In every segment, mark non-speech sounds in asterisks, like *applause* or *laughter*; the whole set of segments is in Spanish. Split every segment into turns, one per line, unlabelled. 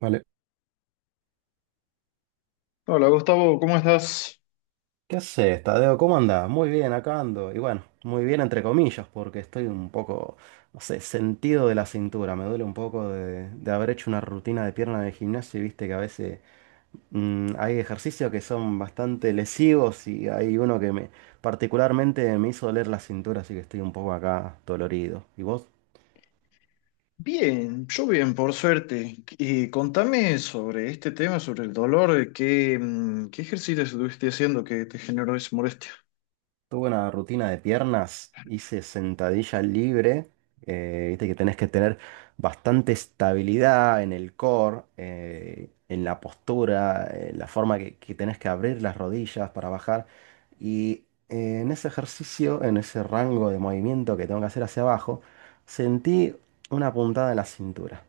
Vale.
Hola Gustavo, ¿cómo estás?
¿Qué haces, Tadeo? ¿Cómo andás? Muy bien, acá ando. Y bueno, muy bien entre comillas, porque estoy un poco, no sé, sentido de la cintura. Me duele un poco de haber hecho una rutina de pierna de gimnasio y viste que a veces hay ejercicios que son bastante lesivos y hay uno que me particularmente me hizo doler la cintura, así que estoy un poco acá dolorido. ¿Y vos?
Bien, yo bien, por suerte. Y contame sobre este tema, sobre el dolor, ¿qué ejercicio estuviste haciendo que te generó esa molestia?
Tuve una rutina de piernas, hice sentadilla libre, viste que tenés que tener bastante estabilidad en el core, en la postura, en la forma que tenés que abrir las rodillas para bajar. Y en ese ejercicio, en ese rango de movimiento que tengo que hacer hacia abajo, sentí una puntada en la cintura.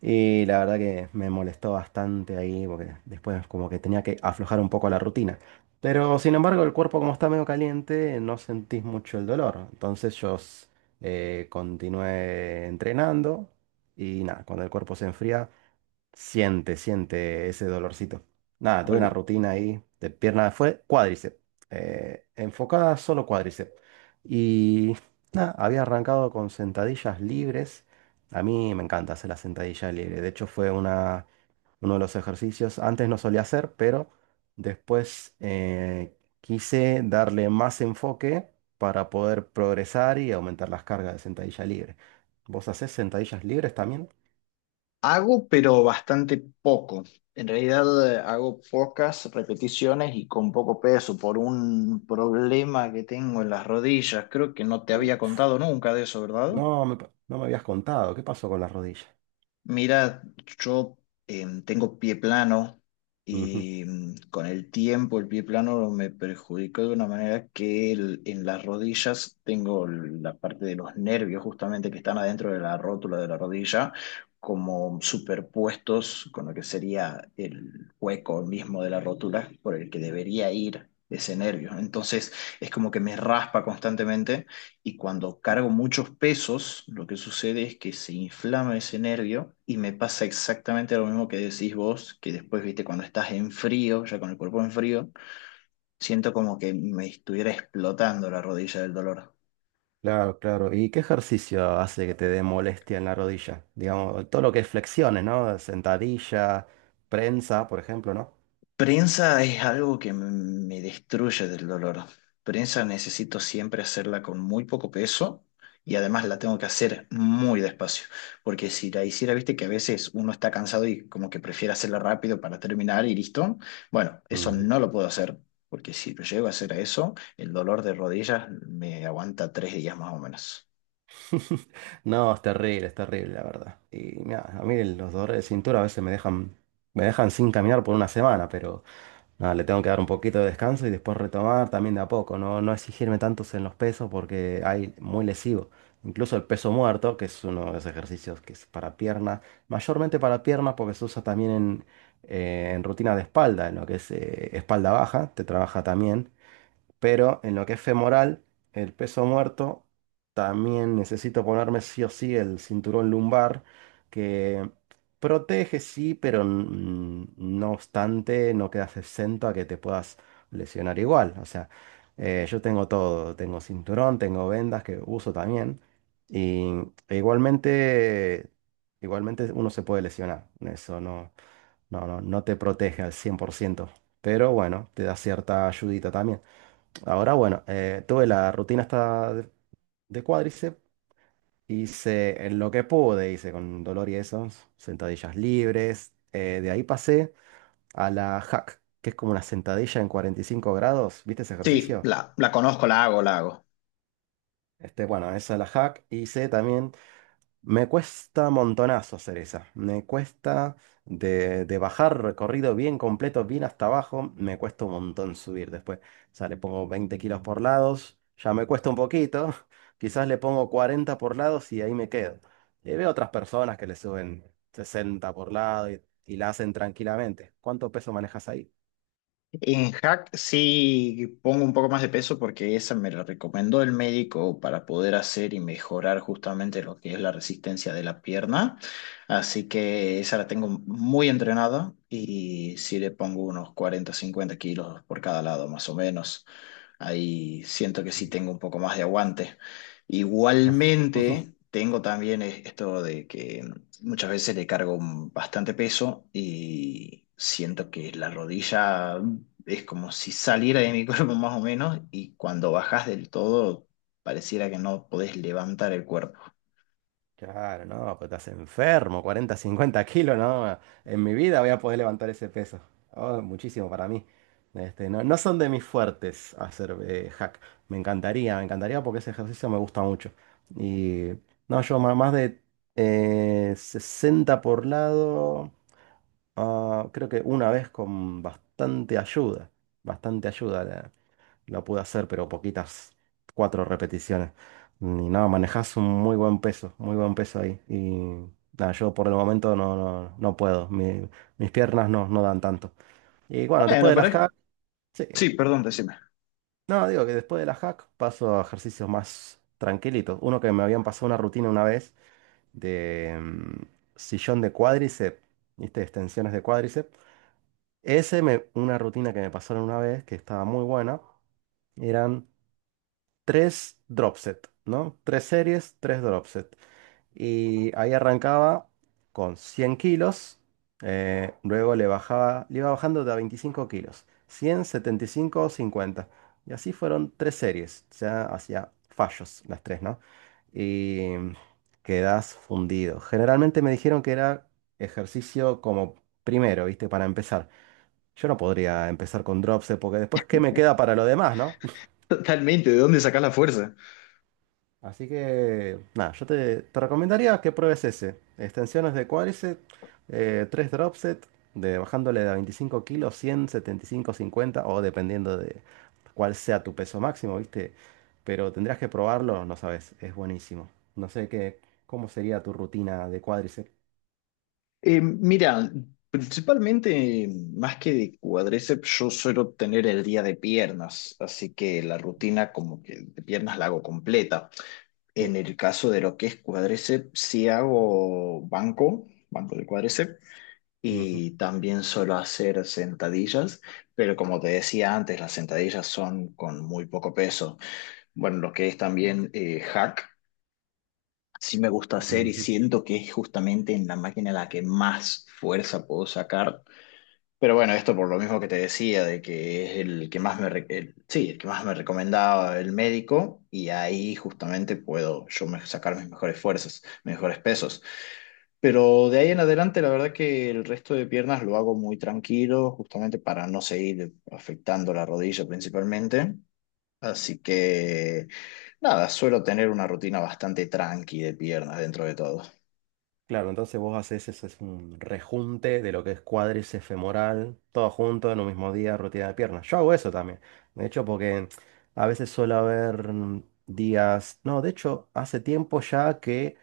Y la verdad que me molestó bastante ahí porque después como que tenía que aflojar un poco la rutina. Pero sin embargo el cuerpo como está medio caliente no sentís mucho el dolor. Entonces yo continué entrenando y nada, cuando el cuerpo se enfría, siente ese dolorcito. Nada, tuve una
Al-
rutina ahí de pierna, fue cuádriceps, enfocada solo cuádriceps. Y nada, había arrancado con sentadillas libres. A mí me encanta hacer la sentadilla libre. De hecho, uno de los ejercicios. Antes no solía hacer, pero después quise darle más enfoque para poder progresar y aumentar las cargas de sentadilla libre. ¿Vos hacés sentadillas libres también?
Hago, pero bastante poco. En realidad hago pocas repeticiones y con poco peso por un problema que tengo en las rodillas. Creo que no te había contado nunca de eso, ¿verdad?
No me habías contado. ¿Qué pasó con la rodilla?
Mira, yo tengo pie plano
Ujú.
y con el tiempo el pie plano me perjudicó de una manera que en las rodillas tengo la parte de los nervios justamente que están adentro de la rótula de la rodilla como superpuestos con lo que sería el hueco mismo de la rótula por el que debería ir ese nervio. Entonces es como que me raspa constantemente. Y cuando cargo muchos pesos, lo que sucede es que se inflama ese nervio y me pasa exactamente lo mismo que decís vos, que después, viste, cuando estás en frío, ya con el cuerpo en frío, siento como que me estuviera explotando la rodilla del dolor.
Claro, claro. ¿Y qué ejercicio hace que te dé molestia en la rodilla? Digamos, todo lo que es flexiones, ¿no? Sentadilla, prensa, por ejemplo, ¿no?
Prensa es algo que me destruye del dolor. Prensa necesito siempre hacerla con muy poco peso y además la tengo que hacer muy despacio, porque si la hiciera, viste que a veces uno está cansado y como que prefiere hacerla rápido para terminar y listo. Bueno, eso
Ujú.
no lo puedo hacer, porque si lo llego a hacer a eso, el dolor de rodillas me aguanta 3 días más o menos.
*laughs* No, es terrible, la verdad. Y mira, a mí los dolores de cintura a veces me dejan sin caminar por una semana, pero nada, le tengo que dar un poquito de descanso y después retomar también de a poco, no exigirme tantos en los pesos porque hay muy lesivo. Incluso el peso muerto, que es uno de los ejercicios que es para piernas, mayormente para piernas porque se usa también en rutina de espalda, en lo que es espalda baja, te trabaja también. Pero en lo que es femoral, el peso muerto, también necesito ponerme sí o sí el cinturón lumbar, que protege sí, pero no obstante, no quedas exento a que te puedas lesionar igual. O sea, yo tengo todo, tengo cinturón, tengo vendas que uso también. Y e igualmente, igualmente uno se puede lesionar. Eso no te protege al 100%, pero bueno, te da cierta ayudita también. Ahora, bueno, tuve la rutina esta de cuádriceps, hice en lo que pude, hice con dolor y eso, sentadillas libres. De ahí pasé a la hack, que es como una sentadilla en 45 grados, ¿viste ese
Sí,
ejercicio?
la conozco, la hago, la hago.
Este, bueno, esa es la hack. Hice también. Me cuesta montonazo hacer esa. Me cuesta de bajar recorrido bien completo, bien hasta abajo. Me cuesta un montón subir después. O sea, le pongo 20 kilos por lados. Ya me cuesta un poquito. *laughs* Quizás le pongo 40 por lados y ahí me quedo. Y veo otras personas que le suben 60 por lado y la hacen tranquilamente. ¿Cuánto peso manejas ahí?
En hack sí pongo un poco más de peso porque esa me la recomendó el médico para poder hacer y mejorar justamente lo que es la resistencia de la pierna. Así que esa la tengo muy entrenada y sí le pongo unos 40 50 kilos por cada lado más o menos. Ahí siento que sí tengo un poco más de aguante.
No. *laughs*
Igualmente, tengo también esto de que muchas veces le cargo bastante peso y siento que la rodilla es como si saliera de mi *laughs* cuerpo más o menos y cuando bajas del todo pareciera que no podés levantar el cuerpo.
Claro, no, pues estás enfermo, 40, 50 kilos, no. En mi vida voy a poder levantar ese peso. Oh, muchísimo para mí. Este, no, no son de mis fuertes hacer hack. Me encantaría porque ese ejercicio me gusta mucho. Y no, yo más de 60 por lado, ah, creo que una vez con bastante ayuda. Bastante ayuda. Lo pude hacer, pero poquitas, cuatro repeticiones. Y nada, manejás un muy buen peso ahí. Y nada, yo por el momento no puedo. Mis piernas no dan tanto. Y bueno, después
Bueno,
de
pero
las hack, sí.
sí, perdón, decime.
No, digo que después de las hack paso a ejercicios más tranquilitos. Uno que me habían pasado una rutina una vez de sillón de cuádriceps, ¿viste? Extensiones de cuádriceps. Una rutina que me pasaron una vez que estaba muy buena. Eran tres dropset, ¿no? Tres series, tres dropset. Y ahí arrancaba con 100 kilos, luego le bajaba, le iba bajando de a 25 kilos, cien, 75, 50. Y así fueron tres series, o sea, hacía fallos las tres, ¿no? Y quedas fundido. Generalmente me dijeron que era ejercicio como primero, ¿viste? Para empezar. Yo no podría empezar con dropset porque después, ¿qué me queda para lo demás, no?
*laughs* Totalmente, ¿de dónde sacás la fuerza?
Así que, nada, te recomendaría que pruebes ese. Extensiones de cuádriceps, tres drop set de, bajándole de a 25 kilos, 100, 75, cincuenta o dependiendo de cuál sea tu peso máximo, ¿viste? Pero tendrías que probarlo, no sabes, es buenísimo. No sé qué, cómo sería tu rutina de cuádriceps.
Mira, principalmente, más que de cuádriceps, yo suelo tener el día de piernas, así que la rutina como que de piernas la hago completa.
Sí.
En el caso de lo que es cuádriceps, sí hago banco, banco de cuádriceps,
Ujú,
y también suelo hacer sentadillas, pero como te decía antes, las sentadillas son con muy poco peso. Bueno, lo que es también hack. Sí me gusta hacer y
ujú.
siento que es justamente en la máquina la que más fuerza puedo sacar, pero bueno, esto por lo mismo que te decía, de que es el que más me, sí, el que más me recomendaba el médico, y ahí justamente puedo yo sacar mis mejores fuerzas, mejores pesos. Pero de ahí en adelante, la verdad que el resto de piernas lo hago muy tranquilo, justamente para no seguir afectando la rodilla principalmente. Así que nada, suelo tener una rutina bastante tranqui de piernas dentro de todo.
Claro, entonces vos haces eso, es un rejunte de lo que es cuádriceps femoral, todo junto en un mismo día, rutina de piernas. Yo hago eso también. De hecho, porque a veces suele haber días. No, de hecho, hace tiempo ya que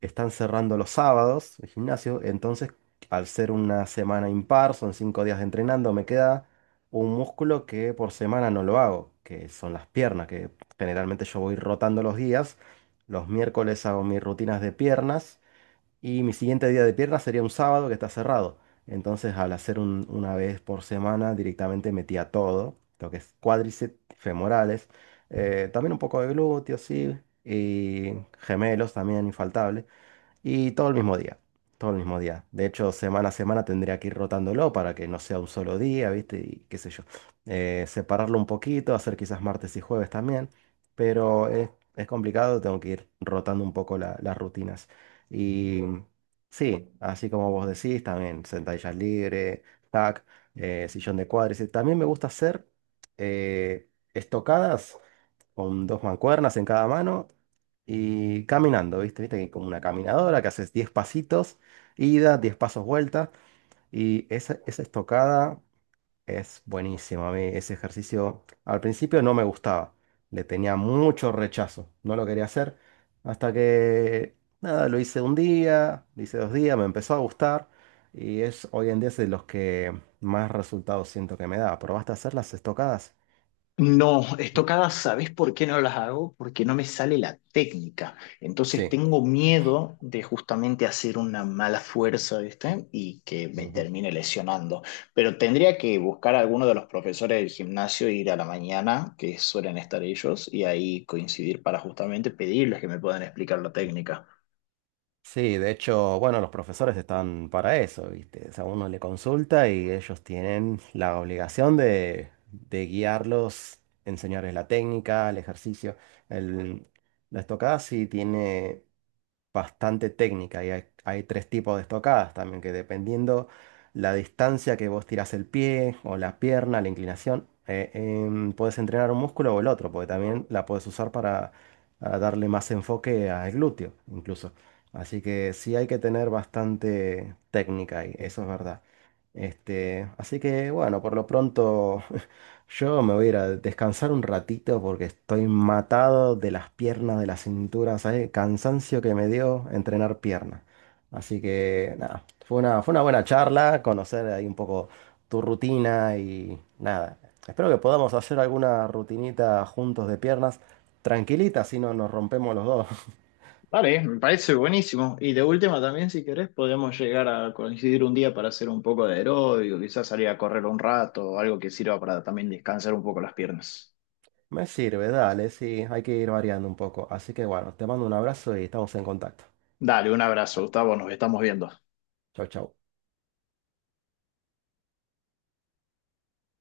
están cerrando los sábados el gimnasio. Entonces, al ser una semana impar, son 5 días de entrenando, me queda un músculo que por semana no lo hago, que son las piernas, que generalmente yo voy rotando los días. Los miércoles hago mis rutinas de piernas. Y mi siguiente día de pierna sería un sábado que está cerrado. Entonces, al hacer una vez por semana, directamente metía todo, lo que es cuádriceps, femorales, también un poco de glúteos, sí, y gemelos también, infaltable. Y todo el mismo día, todo el mismo día. De hecho, semana a semana tendría que ir rotándolo para que no sea un solo día, ¿viste? Y qué sé yo. Separarlo un poquito, hacer quizás martes y jueves también, pero es complicado, tengo que ir rotando un poco las rutinas. Y sí, así como vos decís, también sentadillas libres, tac, sillón de cuádriceps. También me gusta hacer eh, estocadas con dos mancuernas en cada mano y caminando, ¿viste? Viste que como una caminadora que haces 10 pasitos, ida, 10 pasos vuelta y esa estocada es buenísima. A mí ese ejercicio al principio no me gustaba, le tenía mucho rechazo, no lo quería hacer hasta que, nada, lo hice un día, lo hice 2 días, me empezó a gustar y es hoy en día es de los que más resultados siento que me da. ¿Probaste a hacer las estocadas?
No,
Mm,
estocadas, ¿sabes por qué no las hago? Porque no me sale la técnica. Entonces
sí.
tengo miedo de justamente hacer una mala fuerza, ¿viste? Y que me termine lesionando. Pero tendría que buscar a alguno de los profesores del gimnasio, e ir a la mañana, que suelen estar ellos, y ahí coincidir para justamente pedirles que me puedan explicar la técnica.
Sí, de hecho, bueno, los profesores están para eso, ¿viste? O sea, uno le consulta y ellos tienen la obligación de guiarlos, enseñarles la técnica, el ejercicio. El, la estocada sí tiene bastante técnica y hay tres tipos de estocadas también, que dependiendo la distancia que vos tirás el pie o la pierna, la inclinación, puedes entrenar un músculo o el otro, porque también la puedes usar para a darle más enfoque al glúteo, incluso. Así que sí hay que tener bastante técnica ahí, eso es verdad. Este, así que bueno, por lo pronto *laughs* yo me voy a ir a descansar un ratito porque estoy matado de las piernas, de la cintura, ¿sabes? Cansancio que me dio entrenar piernas. Así que nada, fue una buena charla, conocer ahí un poco tu rutina y nada. Espero que podamos hacer alguna rutinita juntos de piernas, tranquilita, si no nos rompemos los dos.
Vale, me parece buenísimo. Y de última también, si querés, podemos llegar a coincidir un día para hacer un poco de aeróbico, quizás salir a correr un rato, algo que sirva para también descansar un poco las piernas.
Me sirve, dale, sí, hay que ir variando un poco. Así que bueno, te mando un abrazo y estamos en contacto.
Dale, un abrazo,
Bueno,
Gustavo, nos estamos viendo.
chau, chau.